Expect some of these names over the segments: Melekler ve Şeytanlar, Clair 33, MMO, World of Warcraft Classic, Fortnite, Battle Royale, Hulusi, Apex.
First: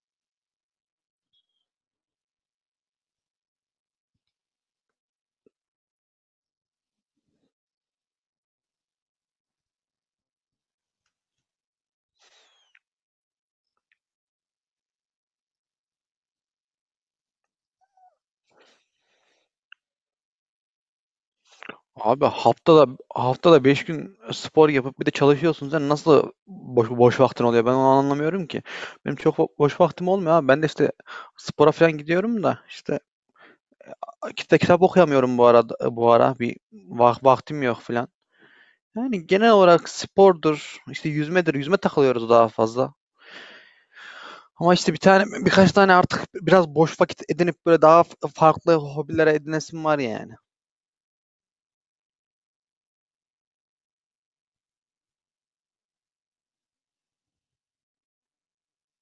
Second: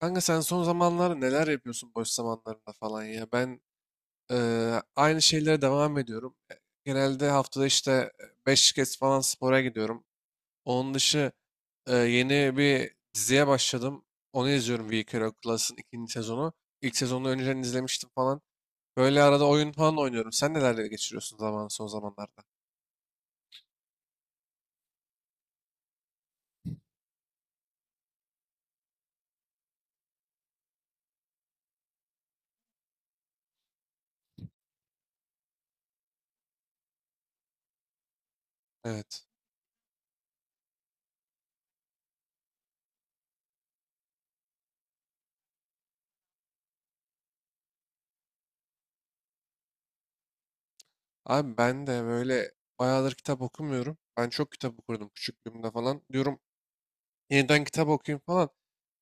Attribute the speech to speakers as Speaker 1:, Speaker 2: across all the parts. Speaker 1: Kanka sen son zamanlarda neler yapıyorsun boş zamanlarında falan ya? Ben aynı şeylere devam ediyorum. Genelde haftada işte 5 kez falan spora gidiyorum. Onun dışı yeni bir diziye başladım. Onu izliyorum We Care Class'ın ikinci sezonu. İlk sezonu önceden izlemiştim falan. Böyle arada oyun falan oynuyorum. Sen nelerle geçiriyorsun zaman son
Speaker 2: Abi
Speaker 1: zamanlarda?
Speaker 2: haftada 5 gün spor yapıp bir de çalışıyorsun. Sen nasıl boş vaktin oluyor? Ben onu anlamıyorum ki. Benim çok boş vaktim olmuyor abi. Ben de işte spora falan gidiyorum da işte kitap okuyamıyorum, bu ara bir vaktim yok falan.
Speaker 1: Evet.
Speaker 2: Yani genel olarak spordur, işte yüzmedir. Yüzme takılıyoruz daha fazla. Ama işte birkaç tane artık biraz boş vakit edinip böyle daha farklı hobilere edinesim var yani.
Speaker 1: Abi ben de böyle bayağıdır kitap okumuyorum. Ben çok kitap okurdum küçüklüğümde falan. Diyorum yeniden kitap okuyayım falan.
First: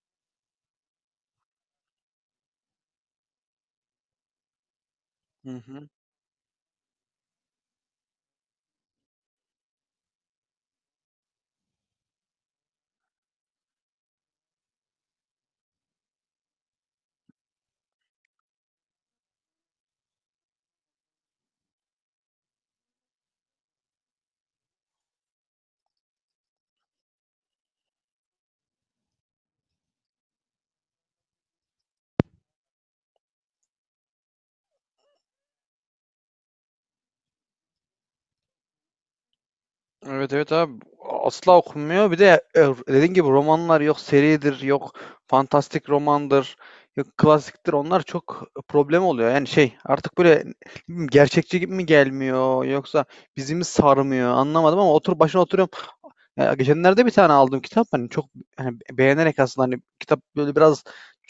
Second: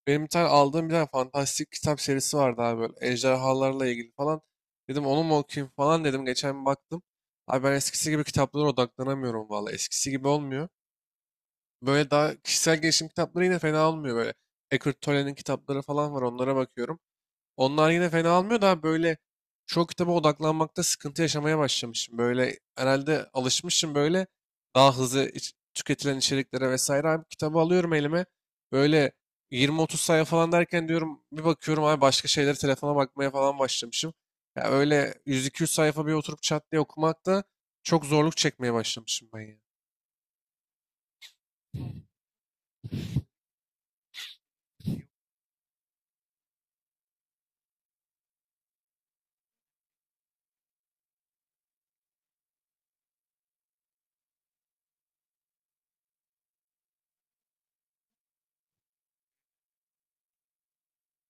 Speaker 1: Benim bir tane aldığım bir tane fantastik kitap serisi vardı abi böyle ejderhalarla ilgili falan. Dedim onu mu
Speaker 2: Hı
Speaker 1: okuyayım
Speaker 2: hı.
Speaker 1: falan dedim. Geçen bir baktım. Abi ben eskisi gibi kitaplara odaklanamıyorum valla. Eskisi gibi olmuyor. Böyle daha kişisel gelişim kitapları yine fena olmuyor böyle. Eckhart Tolle'nin kitapları falan var onlara bakıyorum. Onlar yine fena almıyor da böyle çok kitaba odaklanmakta sıkıntı yaşamaya başlamışım. Böyle herhalde alışmışım böyle daha hızlı tüketilen içeriklere vesaire. Abi kitabı alıyorum elime böyle 20-30 sayfa falan derken diyorum bir bakıyorum abi başka şeyleri telefona bakmaya falan başlamışım. Ya öyle 100-200 sayfa bir oturup çat diye okumakta çok zorluk çekmeye başlamışım ben ya.
Speaker 2: Evet, evet abi, asla okunmuyor. Bir de dediğin gibi romanlar yok, seridir yok, fantastik romandır yok, klasiktir, onlar çok problem oluyor. Yani şey artık böyle, ne bileyim, gerçekçi gibi mi gelmiyor yoksa bizi mi sarmıyor anlamadım ama otur başına oturuyorum. Ya geçenlerde bir tane aldım kitap, hani çok hani beğenerek aslında, hani kitap böyle biraz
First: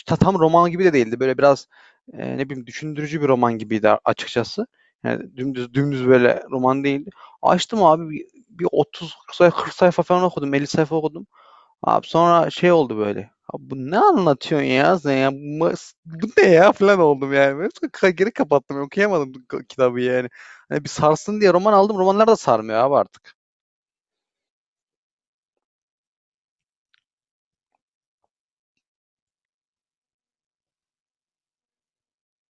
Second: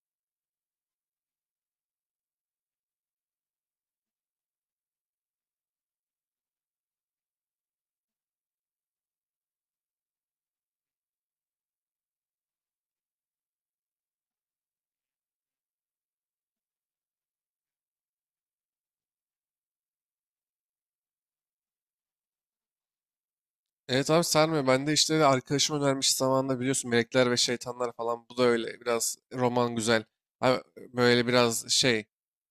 Speaker 2: tam roman gibi de değildi. Böyle biraz ne bileyim, düşündürücü bir roman gibiydi açıkçası. Yani dümdüz dümdüz böyle roman değildi. Açtım abi bir 30 sayfa, 40 sayfa falan okudum. 50 sayfa okudum. Abi sonra şey oldu böyle. Abi, bu ne anlatıyorsun ya sen ya? Bu ne ya falan oldum yani. Böyle geri kapattım. Okuyamadım kitabı yani. Hani bir sarsın diye roman aldım. Romanlar da sarmıyor abi artık.
Speaker 1: Evet abi sarmıyor. Ben de işte arkadaşım önermiş zamanında biliyorsun Melekler ve Şeytanlar falan. Bu da öyle biraz roman güzel. Abi böyle biraz şey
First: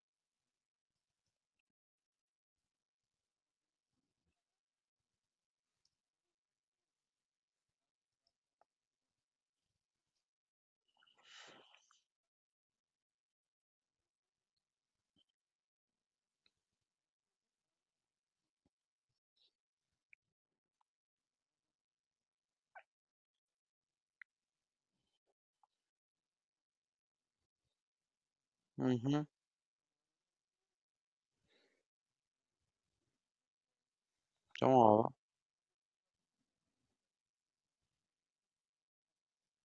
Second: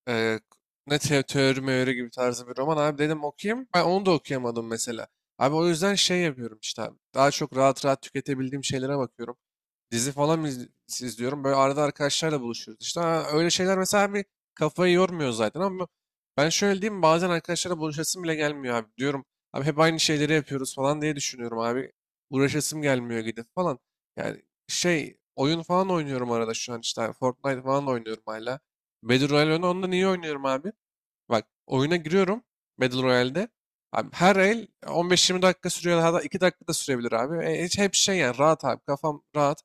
Speaker 1: e, ne teori meori gibi tarzı bir roman abi dedim okuyayım. Ben onu da okuyamadım mesela. Abi o yüzden şey yapıyorum işte abi. Daha çok rahat rahat tüketebildiğim şeylere bakıyorum. Dizi falan izliyorum. Böyle arada arkadaşlarla buluşuyoruz. İşte ha, öyle şeyler mesela bir kafayı yormuyor zaten ama ben şöyle diyeyim bazen arkadaşlarla buluşasım bile gelmiyor abi. Diyorum abi hep aynı şeyleri yapıyoruz falan diye düşünüyorum abi. Uğraşasım gelmiyor gidip falan. Yani şey oyun falan oynuyorum arada şu an işte abi. Fortnite falan oynuyorum hala.
Speaker 2: Hı hı.
Speaker 1: Battle Royale onu ondan iyi oynuyorum abi. Bak oyuna giriyorum Battle Royale'de. Abi her el
Speaker 2: Tamam abi.
Speaker 1: 15-20 dakika sürüyor. Hatta 2 dakika da sürebilir abi. Hiç hep şey yani rahat abi. Kafam rahat.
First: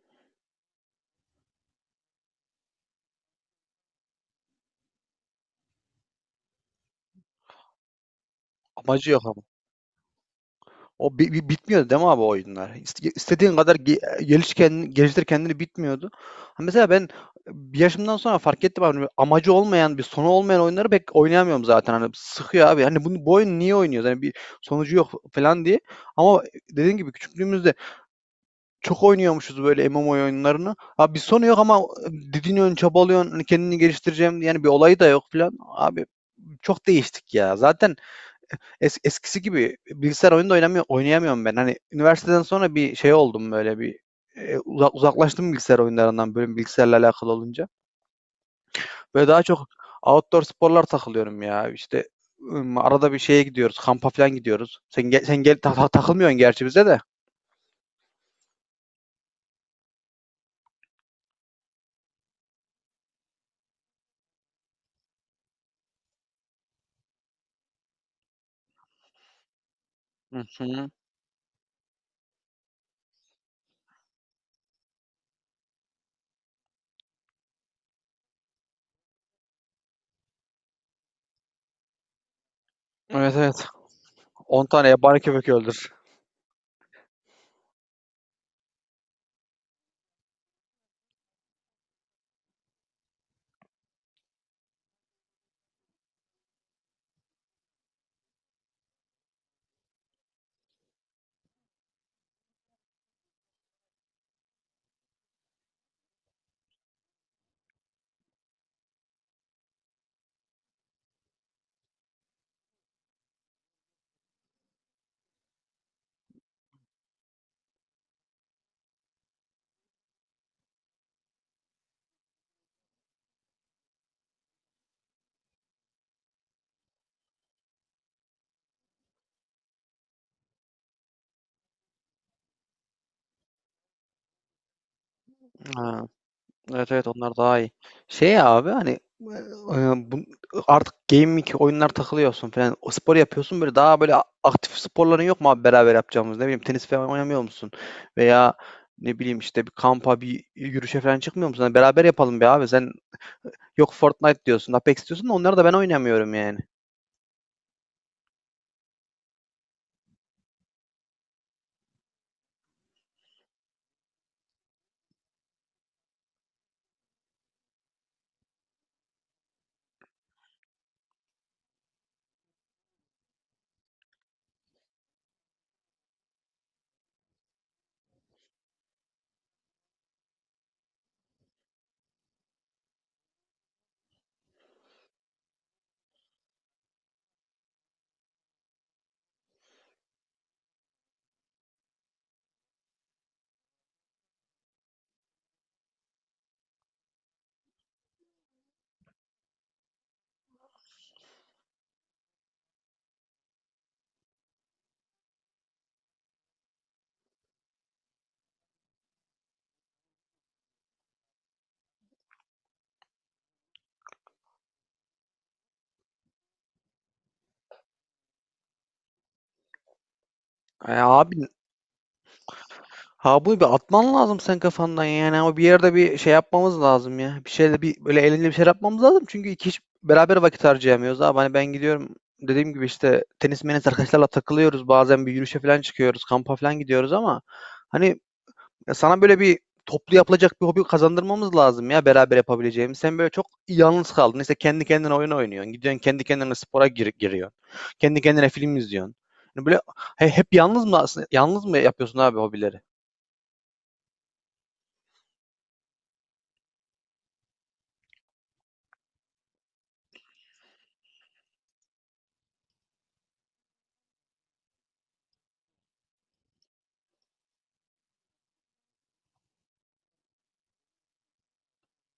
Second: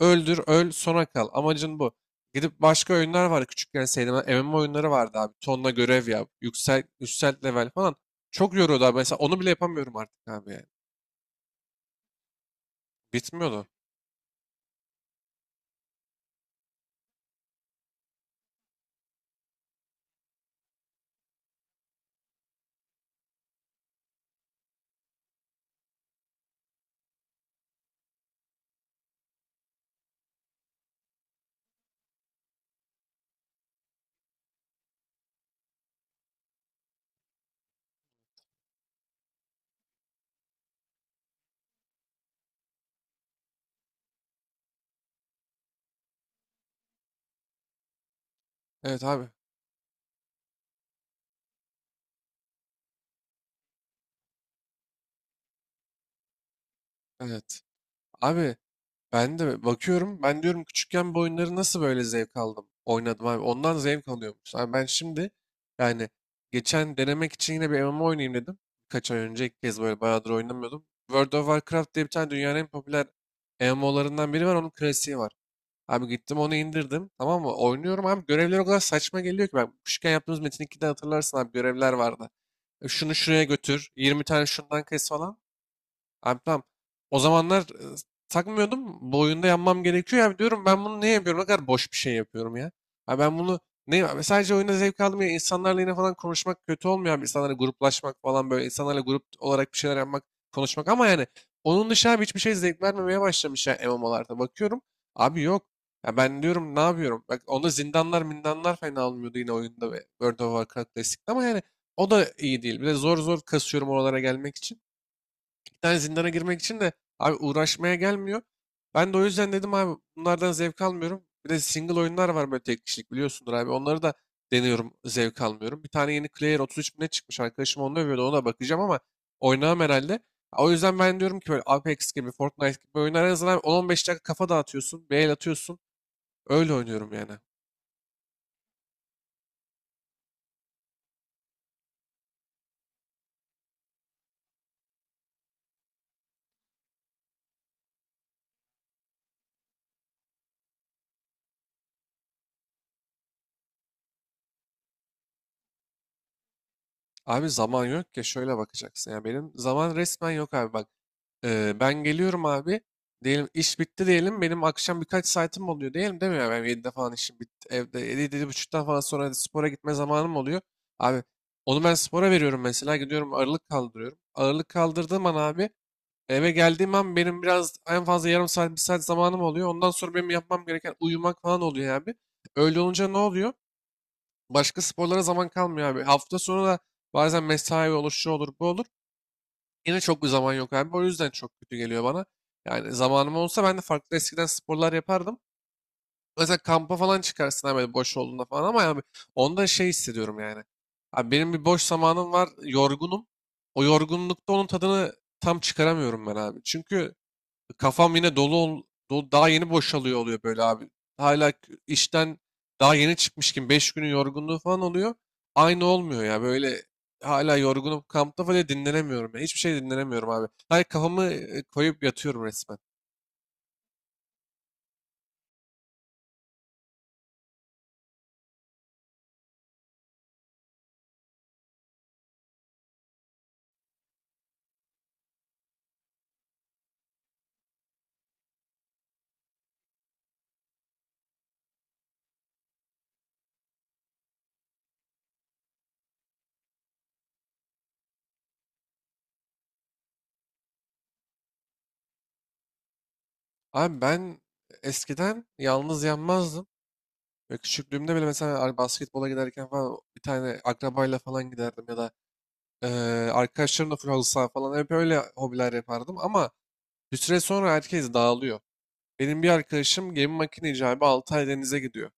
Speaker 1: Öldür, öl, sona kal. Amacın bu. Gidip başka oyunlar var küçükken sevdiğim. MMO oyunları vardı abi. Tonla görev yap. Yüksel, yükselt level falan. Çok yoruyordu abi.
Speaker 2: Amacı
Speaker 1: Mesela
Speaker 2: yok
Speaker 1: onu
Speaker 2: ama.
Speaker 1: bile yapamıyorum artık abi yani.
Speaker 2: O bitmiyordu değil mi abi o oyunlar? İstediğin
Speaker 1: Bitmiyordu.
Speaker 2: kadar geliştir kendini, bitmiyordu. Ha, mesela ben bir yaşımdan sonra fark ettim abi. Amacı olmayan, bir sonu olmayan oyunları pek oynayamıyorum zaten. Hani sıkıyor abi. Hani bu oyun niye oynuyoruz? Hani bir sonucu yok falan diye. Ama dediğin gibi küçüklüğümüzde çok oynuyormuşuz böyle MMO oyunlarını. Abi bir sonu yok ama didiniyorsun, çabalıyorsun, hani kendini geliştireceğim, yani bir olayı da yok falan. Abi çok değiştik ya. Zaten eskisi gibi bilgisayar oyunu da oynayamıyorum ben. Hani üniversiteden sonra bir şey oldum, böyle bir uzaklaştım bilgisayar oyunlarından, böyle bilgisayarla alakalı olunca.
Speaker 1: Evet abi.
Speaker 2: Böyle daha çok outdoor sporlar takılıyorum ya. İşte arada bir şeye gidiyoruz, kampa falan gidiyoruz. Sen gel, sen gel, takılmıyorsun gerçi bize de.
Speaker 1: Evet. Abi ben de bakıyorum. Ben diyorum küçükken bu oyunları nasıl böyle zevk aldım? Oynadım abi. Ondan zevk alıyormuş. Abi ben şimdi yani geçen denemek için yine bir MMO oynayayım dedim. Birkaç ay önce ilk kez böyle bayağıdır
Speaker 2: Hı
Speaker 1: oynamıyordum.
Speaker 2: hı.
Speaker 1: World of Warcraft diye bir tane dünyanın en popüler MMO'larından biri var. Onun klasiği var. Abi gittim onu indirdim. Tamam mı? Oynuyorum abi. Görevler o kadar saçma geliyor ki. Ben küçükken yaptığımız Metin 2'de hatırlarsın abi görevler vardı. Şunu
Speaker 2: Evet,
Speaker 1: şuraya
Speaker 2: evet.
Speaker 1: götür. 20 tane
Speaker 2: 10
Speaker 1: şundan
Speaker 2: tane
Speaker 1: kes
Speaker 2: yabani
Speaker 1: falan.
Speaker 2: köpek öldür.
Speaker 1: Abi tamam. O zamanlar takmıyordum. Bu oyunda yanmam gerekiyor. Ya diyorum ben bunu ne yapıyorum? Ne kadar boş bir şey yapıyorum ya. Abi ben bunu ne abi sadece oyunda zevk aldım ya. İnsanlarla yine falan konuşmak kötü olmuyor abi. İnsanlarla gruplaşmak falan böyle. İnsanlarla grup olarak bir şeyler yapmak, konuşmak. Ama yani onun dışında abi hiçbir şey zevk vermemeye başlamış ya MMO'larda. Bakıyorum abi yok. Ya ben diyorum ne yapıyorum? Bak onda zindanlar mindanlar fena olmuyordu yine oyunda ve World of Warcraft Classic'te ama yani o da iyi değil. Bir de zor zor kasıyorum oralara gelmek için tane zindana girmek için de abi uğraşmaya gelmiyor. Ben de o yüzden dedim abi bunlardan zevk almıyorum. Bir de single oyunlar var böyle tek kişilik biliyorsundur abi. Onları da deniyorum zevk almıyorum. Bir tane yeni Clair 33 bine çıkmış arkadaşım onu övüyordu ona bakacağım ama oynamam herhalde. O yüzden ben diyorum ki böyle Apex gibi Fortnite gibi oyunlar en azından 10-15 dakika kafa dağıtıyorsun, bir el atıyorsun.
Speaker 2: Ha,
Speaker 1: Öyle
Speaker 2: evet, evet,
Speaker 1: oynuyorum yani.
Speaker 2: onlar daha iyi. Şey ya abi, hani e, bu, artık gaming oyunlar takılıyorsun falan. O spor yapıyorsun böyle, daha böyle aktif sporların yok mu abi beraber yapacağımız? Ne bileyim, tenis falan oynamıyor musun? Veya ne bileyim, işte bir kampa, bir yürüyüşe falan çıkmıyor musun? Hani beraber yapalım be abi. Sen yok Fortnite diyorsun, Apex diyorsun da onları da ben oynamıyorum yani.
Speaker 1: Abi zaman yok ya şöyle bakacaksın ya benim zaman resmen yok abi bak. Ben geliyorum abi diyelim iş bitti diyelim benim akşam birkaç saatim oluyor diyelim değil mi ya ben 7'de falan işim bitti evde 7 7:30'dan falan sonra hadi spora gitme zamanım oluyor abi onu ben spora veriyorum mesela gidiyorum ağırlık kaldırıyorum ağırlık kaldırdığım an abi eve geldiğim an benim biraz en fazla yarım saat bir saat zamanım oluyor ondan sonra benim yapmam gereken uyumak falan oluyor abi öyle olunca ne oluyor? Başka sporlara zaman kalmıyor abi. Hafta sonu da bazen mesai olur, şu olur, bu olur. Yine çok bir zaman yok abi. O yüzden çok kötü geliyor bana. Yani zamanım olsa ben de farklı eskiden sporlar yapardım. Mesela kampa falan çıkarsın abi böyle boş olduğunda falan ama yani onda şey hissediyorum yani. Abi benim bir boş zamanım var, yorgunum. O yorgunlukta onun tadını tam çıkaramıyorum ben abi. Çünkü kafam yine dolu daha yeni boşalıyor oluyor böyle abi. Hala işten daha yeni çıkmış gibi 5 günün yorgunluğu falan oluyor. Aynı olmuyor ya böyle hala yorgunum kampta falan dinlenemiyorum ya. Hiçbir şey dinlenemiyorum abi. Hayır
Speaker 2: Ay
Speaker 1: kafamı
Speaker 2: abi,
Speaker 1: koyup yatıyorum resmen.
Speaker 2: ha, bunu bir atman lazım sen kafandan. Yani o, bir yerde bir şey yapmamız lazım ya. Bir şeyle, bir böyle eğlenceli bir şey yapmamız lazım. Çünkü iki kişi beraber vakit harcayamıyoruz abi. Hani ben gidiyorum dediğim gibi, işte tenis menis arkadaşlarla takılıyoruz. Bazen bir yürüyüşe falan çıkıyoruz. Kampa falan gidiyoruz ama hani, ya sana böyle bir toplu yapılacak bir hobi kazandırmamız lazım ya, beraber yapabileceğimiz. Sen böyle çok yalnız kaldın. İşte kendi kendine oyun oynuyorsun. Gidiyorsun kendi kendine spora giriyorsun. Kendi kendine film izliyorsun. Yani böyle hep yalnız mı yapıyorsun abi hobileri?
Speaker 1: Abi ben eskiden yalnız yanmazdım. Ve küçüklüğümde bile mesela basketbola giderken falan bir tane akrabayla falan giderdim ya da e, arkadaşlarımla full halı saha falan hep öyle hobiler yapardım ama bir süre sonra herkes dağılıyor. Benim bir arkadaşım gemi makine icabı 6 ay denize gidiyor.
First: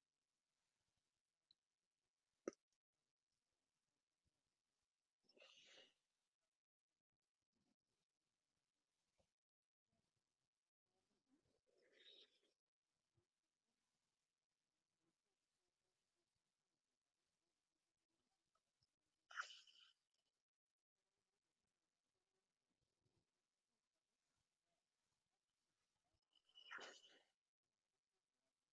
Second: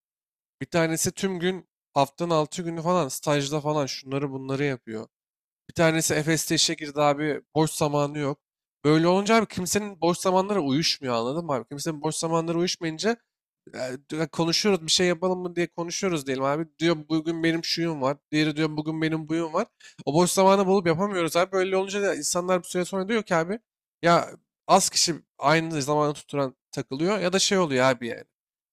Speaker 1: Bir tanesi tüm gün haftanın 6 günü falan stajda falan şunları bunları yapıyor. Bir tanesi Efes'te işe girdi abi boş zamanı yok. Böyle olunca abi kimsenin boş zamanları uyuşmuyor anladın mı abi? Kimsenin boş zamanları uyuşmayınca ya, konuşuyoruz bir şey yapalım mı diye konuşuyoruz diyelim abi. Diyor bugün benim şuyum var. Diğeri diyor bugün benim buyum var. O boş zamanı bulup yapamıyoruz abi. Böyle olunca da insanlar bir süre sonra diyor ki abi ya az kişi aynı zamanı tutturan takılıyor ya da şey oluyor abi yani.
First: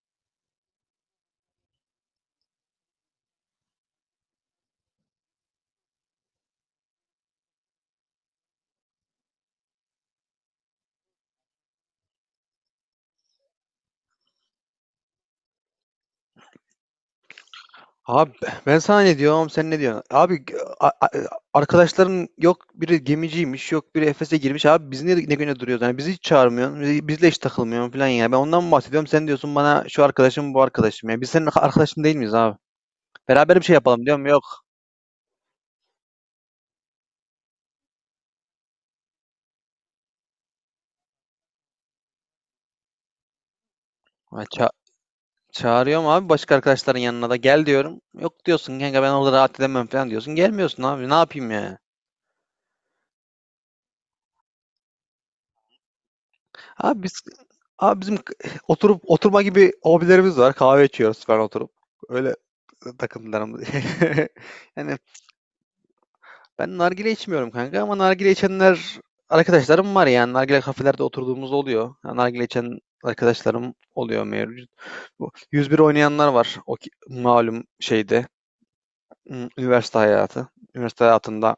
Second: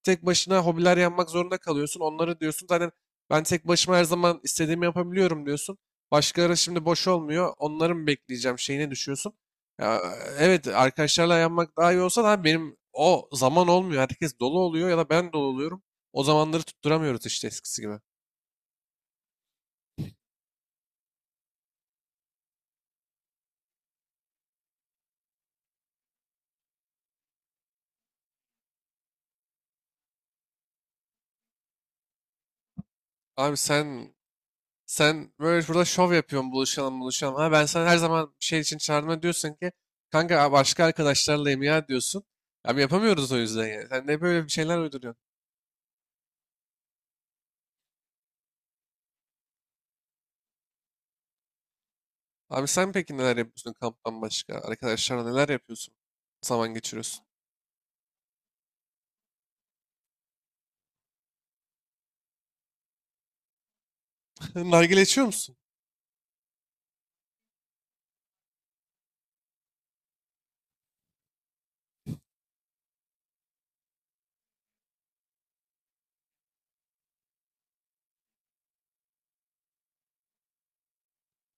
Speaker 1: Tek başına hobiler yapmak zorunda kalıyorsun. Onları diyorsun zaten ben tek başıma her zaman istediğimi yapabiliyorum diyorsun. Başkaları şimdi boş olmuyor. Onları mı bekleyeceğim şeyine düşüyorsun. Ya, evet arkadaşlarla yanmak daha iyi olsa da abi benim o zaman olmuyor. Herkes dolu oluyor ya da ben dolu oluyorum. O zamanları tutturamıyoruz işte eskisi gibi.
Speaker 2: Abi ben sana ne diyorum, sen ne diyorsun? Abi, a- a- arkadaşların yok biri gemiciymiş, yok biri Efes'e girmiş, abi biz niye ne güne duruyoruz? Yani bizi hiç çağırmıyorsun, bizle hiç takılmıyorsun falan ya. Ben ondan mı bahsediyorum, sen diyorsun bana şu arkadaşım, bu arkadaşım ya. Biz senin arkadaşın değil miyiz abi? Beraber
Speaker 1: Abi
Speaker 2: bir şey yapalım
Speaker 1: sen
Speaker 2: diyorum, yok.
Speaker 1: Sen böyle burada şov yapıyorsun buluşalım buluşalım. Ha ben sana her zaman bir şey için çağırma diyorsun ki kanka "Aa, başka arkadaşlarlayım ya" diyorsun. Abi yapamıyoruz o yüzden yani. Sen de böyle
Speaker 2: Ha,
Speaker 1: bir şeyler uyduruyorsun.
Speaker 2: çağırıyorum abi, başka arkadaşların yanına da gel diyorum. Yok diyorsun kanka, ben orada rahat edemem falan diyorsun. Gelmiyorsun abi, ne yapayım ya?
Speaker 1: Abi sen peki neler yapıyorsun kamptan başka? Arkadaşlarla neler yapıyorsun? Zaman
Speaker 2: Abi biz
Speaker 1: geçiriyorsun.
Speaker 2: abi bizim oturup oturma gibi hobilerimiz var. Kahve içiyoruz falan oturup. Öyle takımlarım. Yani
Speaker 1: Nargile içiyor musun?
Speaker 2: ben nargile içmiyorum kanka ama nargile içenler arkadaşlarım var yani. Nargile kafelerde oturduğumuz oluyor. Yani nargile içen arkadaşlarım oluyor mevcut. Bu 101 oynayanlar var. O malum şeyde üniversite hayatı. Üniversite hayatında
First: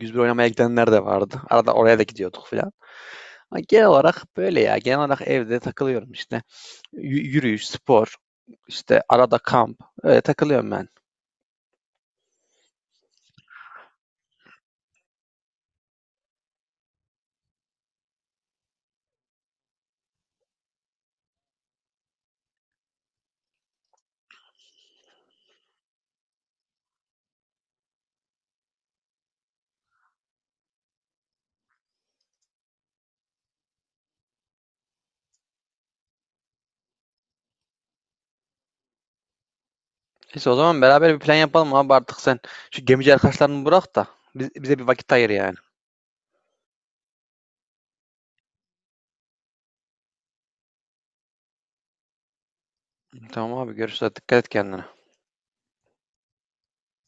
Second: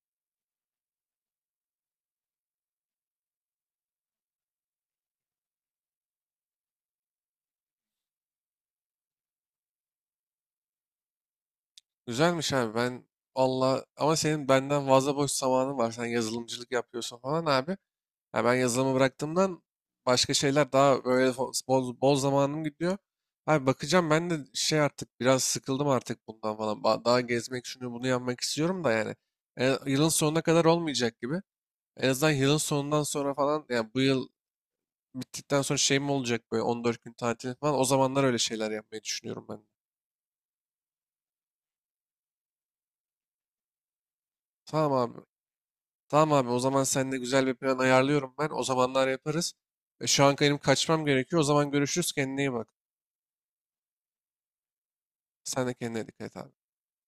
Speaker 2: 101 oynamaya gidenler de vardı. Arada oraya da gidiyorduk falan. Ama genel olarak böyle ya. Genel olarak evde takılıyorum işte. Yürüyüş, spor, işte arada kamp. Öyle takılıyorum ben.
Speaker 1: Güzelmiş abi ben Allah ama senin benden fazla boş zamanın var. Sen yazılımcılık yapıyorsun falan abi. Ya ben yazılımı bıraktığımdan başka şeyler daha böyle bol boz zamanım gidiyor. Abi bakacağım ben de şey artık biraz sıkıldım artık bundan falan. Daha gezmek şunu bunu yapmak istiyorum da yani. Yılın sonuna kadar olmayacak gibi. En azından yılın sonundan sonra falan yani bu yıl bittikten sonra şey mi olacak böyle 14 gün tatil falan. O zamanlar öyle şeyler yapmayı düşünüyorum ben de.
Speaker 2: İşte o zaman beraber bir plan yapalım abi artık sen. Şu gemici arkadaşlarını bırak da bize bir
Speaker 1: Tamam
Speaker 2: vakit
Speaker 1: abi.
Speaker 2: ayır yani.
Speaker 1: Tamam abi o zaman seninle güzel bir plan ayarlıyorum ben. O zamanlar yaparız. Şu an benim kaçmam gerekiyor. O zaman görüşürüz. Kendine iyi bak.
Speaker 2: Tamam abi, görüşürüz. Dikkat et kendine.
Speaker 1: Sen de kendine dikkat et abi.